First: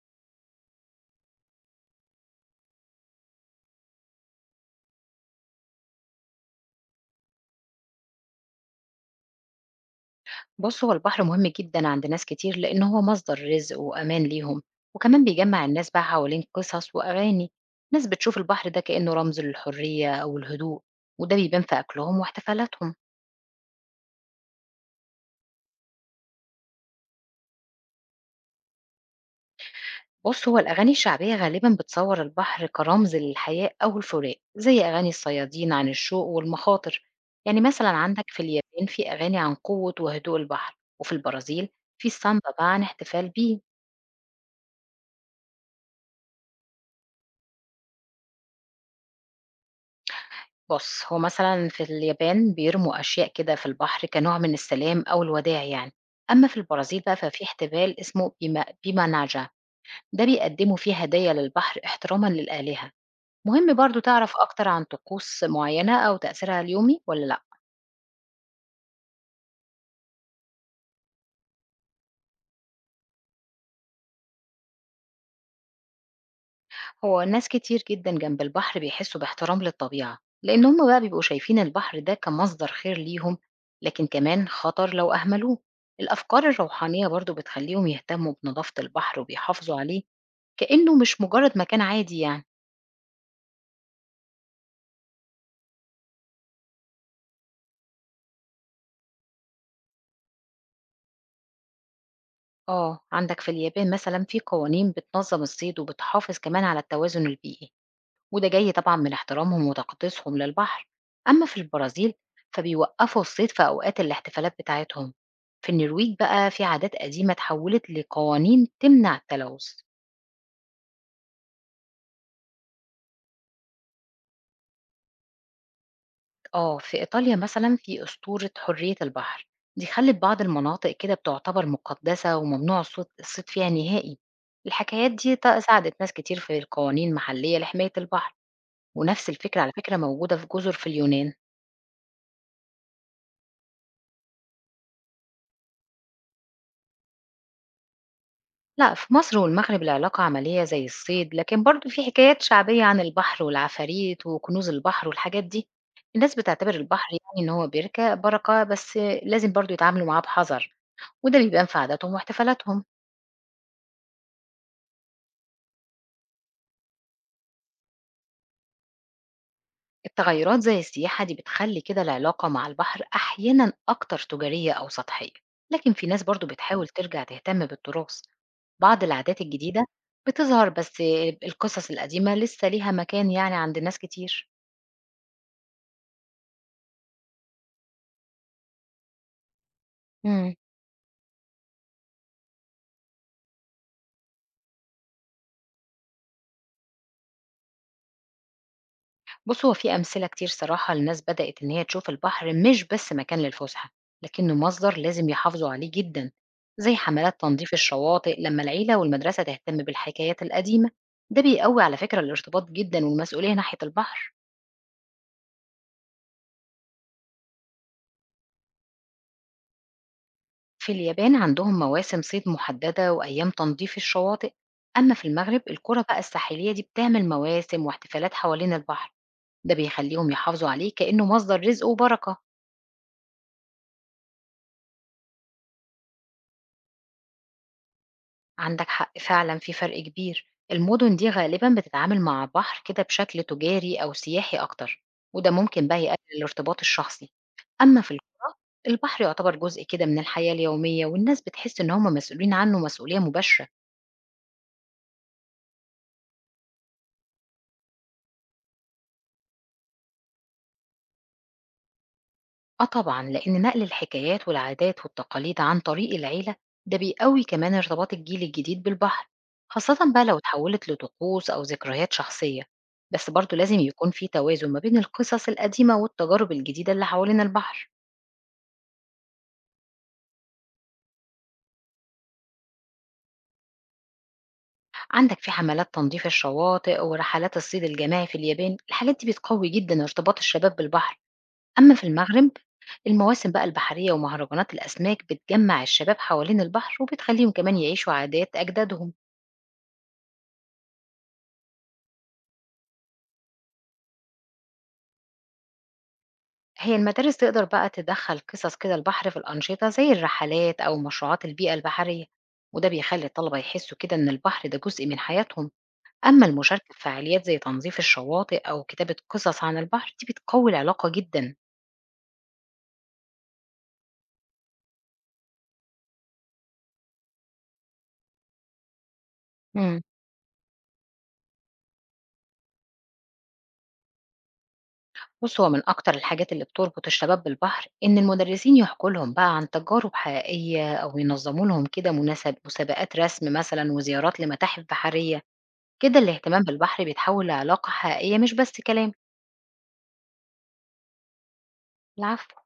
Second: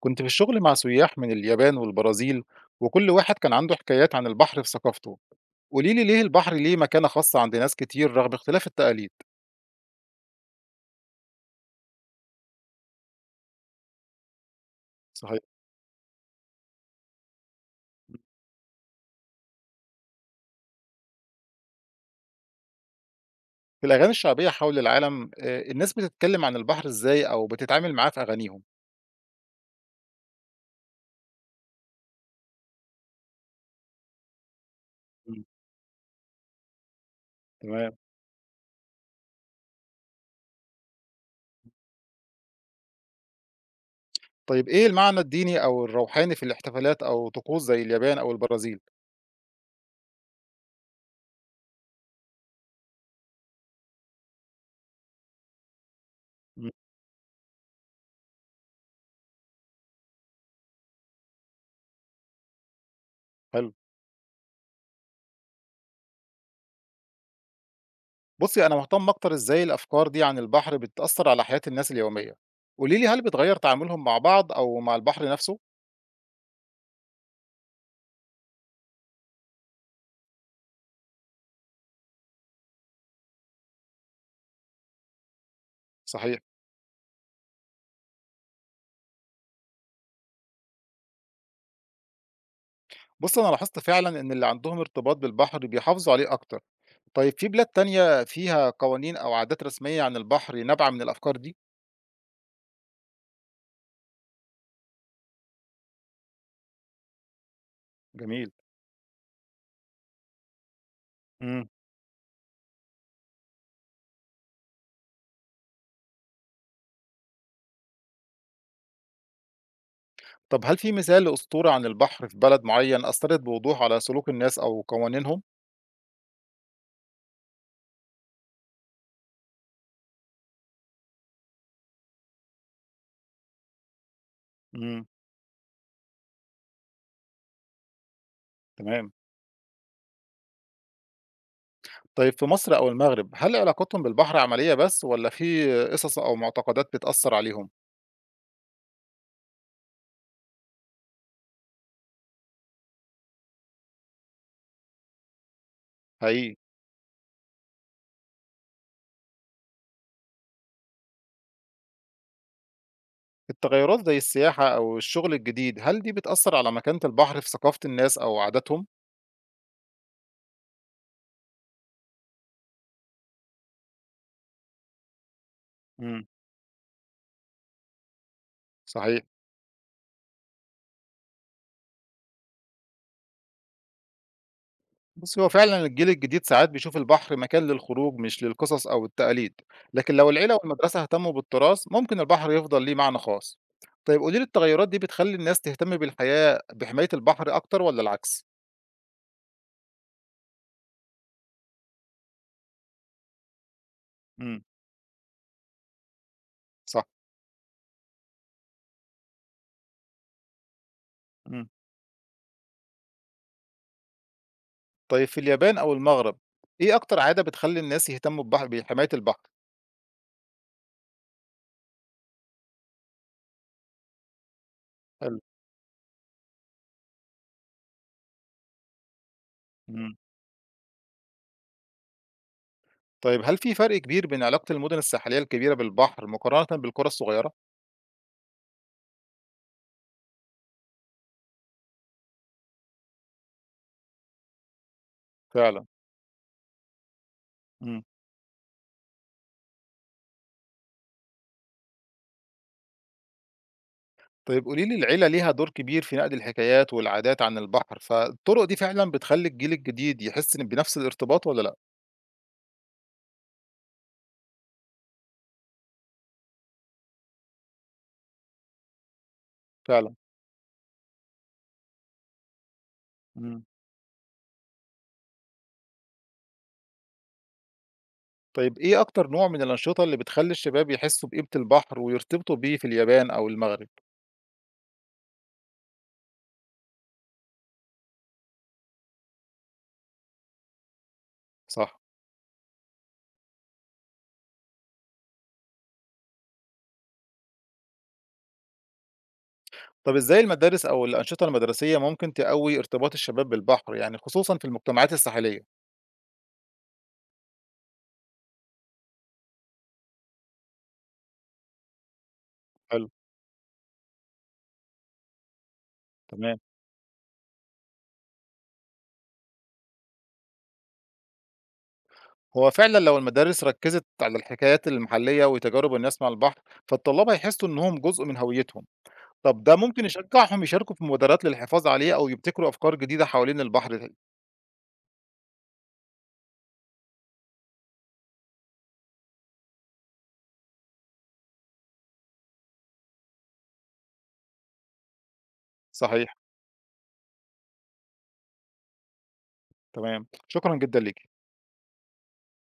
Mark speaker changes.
Speaker 1: كنت في الشغل مع سياح من اليابان والبرازيل، وكل واحد كان عنده حكايات عن البحر في ثقافته. قولي لي ليه البحر ليه مكانة خاصة عند ناس كتير رغم اختلاف التقاليد؟
Speaker 2: بص هو البحر مهم جدا عند ناس كتير لأن هو مصدر رزق وأمان ليهم، وكمان
Speaker 1: صحيح.
Speaker 2: بيجمع الناس بقى حوالين قصص وأغاني. ناس بتشوف البحر ده كأنه رمز للحرية أو الهدوء، وده بيبان في أكلهم واحتفالاتهم.
Speaker 1: في الأغاني الشعبية حول العالم، آه، الناس بتتكلم عن البحر إزاي أو بتتعامل معاه في أغانيهم؟
Speaker 2: بص هو الأغاني الشعبية غالبا بتصور البحر كرمز للحياة أو الفراق، زي أغاني
Speaker 1: مم.
Speaker 2: الصيادين عن الشوق والمخاطر. يعني مثلا
Speaker 1: تمام.
Speaker 2: عندك في اليابان في أغاني عن قوة وهدوء البحر، وفي البرازيل في السامبا بقى عن احتفال بيه.
Speaker 1: طيب إيه المعنى الديني أو الروحاني في الاحتفالات أو طقوس زي اليابان أو البرازيل؟
Speaker 2: بُص، هو مثلًا في اليابان بيرموا أشياء كده في البحر كنوع من السلام أو الوداع يعني، أمّا في
Speaker 1: مم.
Speaker 2: البرازيل بقى ففي احتفال اسمه بيما بيمانجا، ده بيقدموا فيه هدايا للبحر احترامًا للآلهة.
Speaker 1: حلو.
Speaker 2: مهم برضه تعرف أكتر عن طقوس معيّنة أو تأثيرها اليومي والّا لأ؟
Speaker 1: بصي أنا مهتم أكتر إزاي الأفكار دي عن البحر بتأثر على حياة الناس اليومية. قولي لي هل بتغير تعاملهم مع بعض أو مع البحر نفسه؟
Speaker 2: هو ناس كتير جدًا جنب البحر بيحسوا باحترام للطبيعة، لإن هُم بقى بيبقوا شايفين البحر ده كمصدر خير ليهم، لكن كمان خطر لو أهملوه.
Speaker 1: صحيح.
Speaker 2: الأفكار الروحانية برضه بتخلّيهم يهتموا بنضافة البحر وبيحافظوا عليه، كإنه مش مجرد مكان عادي يعني.
Speaker 1: بُص، أنا لاحظت فعلًا إن اللي عندهم ارتباط بالبحر بيحافظوا عليه أكتر. طيب في بلاد تانية فيها قوانين أو عادات رسمية عن البحر نابعة من الأفكار دي؟
Speaker 2: آه، عندك في اليابان مثلًا في قوانين بتنظم الصيد وبتحافظ كمان على التوازن البيئي، وده
Speaker 1: جميل.
Speaker 2: جاي طبعًا من احترامهم وتقديسهم للبحر. أما في
Speaker 1: امم.
Speaker 2: البرازيل فبيوقفوا الصيد في أوقات الاحتفالات بتاعتهم. في النرويج بقى في عادات قديمة اتحولت لقوانين تمنع التلوث.
Speaker 1: طب هل في مثال لأسطورة عن البحر في بلد معين أثّرت بوضوح على سلوك الناس أو قوانينهم؟
Speaker 2: آه، في إيطاليا مثلا في أسطورة حرية البحر، دي خلت بعض المناطق كده بتعتبر مقدسة وممنوع الصيد فيها نهائي.
Speaker 1: امم،
Speaker 2: الحكايات دي ساعدت ناس كتير في القوانين محلية لحماية البحر،
Speaker 1: تمام.
Speaker 2: ونفس الفكرة على فكرة موجودة في جزر في اليونان.
Speaker 1: طيب في مصر أو المغرب، هل علاقتهم بالبحر عملية بس والّا في قصص أو معتقدات بتأثّر عليهم؟
Speaker 2: لا، في مصر والمغرب العلاقة عملية زي الصيد، لكن برضو في حكايات شعبية عن البحر والعفاريت وكنوز البحر والحاجات دي. الناس
Speaker 1: حقيقي.
Speaker 2: بتعتبر البحر يعني إن هو بركة بركة، بس لازم برضو يتعاملوا معاه بحذر، وده بيبان في عاداتهم واحتفالاتهم.
Speaker 1: التغيرات زي السياحة أو الشغل الجديد، هل دي بتأثّر على مكانة البحر في ثقافة الناس أو عاداتهم؟
Speaker 2: التغيرات زي السياحة دي بتخلي كده العلاقة مع البحر أحيانا أكتر تجارية أو سطحية، لكن في ناس
Speaker 1: امم.
Speaker 2: برضو بتحاول ترجع تهتم بالتراث. بعض
Speaker 1: صحيح.
Speaker 2: العادات الجديدة بتظهر، بس القصص القديمة لسه ليها مكان يعني عند ناس كتير.
Speaker 1: بُصّي، هو فعلًا الجيل الجديد ساعات بيشوف البحر مكان للخروج مش للقصص أو التقاليد، لكن لو العيلة
Speaker 2: مم.
Speaker 1: والمدرسة اهتموا بالتراث ممكن البحر يفضل ليه معنى خاص. طيب قولي لي التغيرات دي بتخلّي الناس تهتم بالحياة بحماية البحر أكتر والّا العكس؟
Speaker 2: بص هو في أمثلة كتير صراحة لناس بدأت إن هي تشوف البحر مش بس مكان للفسحة، لكنه
Speaker 1: إمم،
Speaker 2: مصدر لازم يحافظوا عليه جدا، زي
Speaker 1: صح.
Speaker 2: حملات تنظيف الشواطئ. لما العيلة والمدرسة تهتم بالحكايات القديمة، ده
Speaker 1: إمم.
Speaker 2: بيقوي على فكرة الارتباط جدا والمسؤولية ناحية البحر.
Speaker 1: طيب في اليابان أو المغرب، إيه أكتر عادة بتخلّي الناس يهتموا ببح بحماية البحر؟
Speaker 2: في اليابان عندهم مواسم صيد محددة وأيام تنظيف الشواطئ، أما في
Speaker 1: حلو.
Speaker 2: المغرب القرى بقى الساحلية دي بتعمل مواسم واحتفالات حوالين البحر، ده
Speaker 1: إمم.
Speaker 2: بيخليهم يحافظوا عليه كأنه مصدر رزق وبركة.
Speaker 1: طيب هل في فرق كبير بين علاقة المدن الساحلية الكبيرة بالبحر مقارنة بالقرى الصغيرة؟
Speaker 2: عندك حق فعلا، في فرق كبير. المدن دي غالبا بتتعامل مع بحر كده بشكل تجاري أو سياحي أكتر، وده
Speaker 1: فعلًا.
Speaker 2: ممكن بقى يقلل الارتباط الشخصي. أما
Speaker 1: إمم.
Speaker 2: في الج- البحر يعتبر جزء كده من الحياة اليومية، والناس بتحس إن هم مسؤولين عنه مسؤولية مباشرة.
Speaker 1: طيب قولي لي العيلة ليها دور كبير في نقل الحكايات والعادات عن البحر، فالطرق دي فعلًا بتخلّي الجيل الجديد يحس إن بنفس الارتباط والّا لأ؟
Speaker 2: آه طبعًا، لإن نقل الحكايات والعادات والتقاليد عن طريق العيلة، ده بيقوي كمان ارتباط الجيل الجديد بالبحر، خاصةً
Speaker 1: فعلًا.
Speaker 2: بقى لو اتحولت لطقوس أو ذكريات شخصية. بس برضه
Speaker 1: إمم.
Speaker 2: لازم يكون في توازن ما بين القصص القديمة والتجارب الجديدة اللي حوالين البحر.
Speaker 1: طيب إيه أكتر نوع من الأنشطة اللي بتخلّي الشباب يحسّوا بقيمة البحر ويرتبطوا بيه في اليابان أو المغرب؟
Speaker 2: عندك في حملات تنظيف الشواطئ ورحلات الصيد الجماعي في اليابان، الحاجات دي بتقوي جدًا ارتباط الشباب بالبحر. أما
Speaker 1: صح.
Speaker 2: في المغرب، المواسم بقى البحرية ومهرجانات الأسماك بتجمع الشباب حوالين البحر وبتخليهم كمان يعيشوا عادات أجدادهم.
Speaker 1: طب إزاي المدارس أو الأنشطة المدرسية ممكن تقوي ارتباط الشباب بالبحر، يعني خصوصًا في المجتمعات الساحلية؟
Speaker 2: هي المدارس تقدر بقى تدخل قصص كده البحر في الأنشطة زي الرحلات أو مشروعات البيئة البحرية، وده
Speaker 1: حلو،
Speaker 2: بيخلي الطلبة يحسوا كده إن البحر ده جزء من حياتهم. أما
Speaker 1: تمام.
Speaker 2: المشاركة في فعاليات زي تنظيف الشواطئ أو كتابة قصص عن البحر، دي بتقوي العلاقة جدا.
Speaker 1: هو فعلًا لو المدارس ركّزت على الحكايات المحلية وتجارب الناس مع البحر، فالطلاب هيحسّوا إنهم جزء من هويتهم. طب ده
Speaker 2: مم.
Speaker 1: ممكن يشجّعهم يشاركوا في مبادرات للحفاظ عليه أو يبتكروا أفكار جديدة حوالين البحر؟
Speaker 2: بص هو من أكتر الحاجات اللي بتربط الشباب بالبحر، إن المدرسين يحكوا لهم بقى عن تجارب حقيقية أو ينظموا لهم كده مناسب مسابقات رسم مثلا وزيارات لمتاحف بحرية. كده
Speaker 1: صحيح،
Speaker 2: الاهتمام بالبحر بيتحول لعلاقة حقيقية مش بس كلام.
Speaker 1: تمام، شكرًا جدًا ليكِ.
Speaker 2: العفو.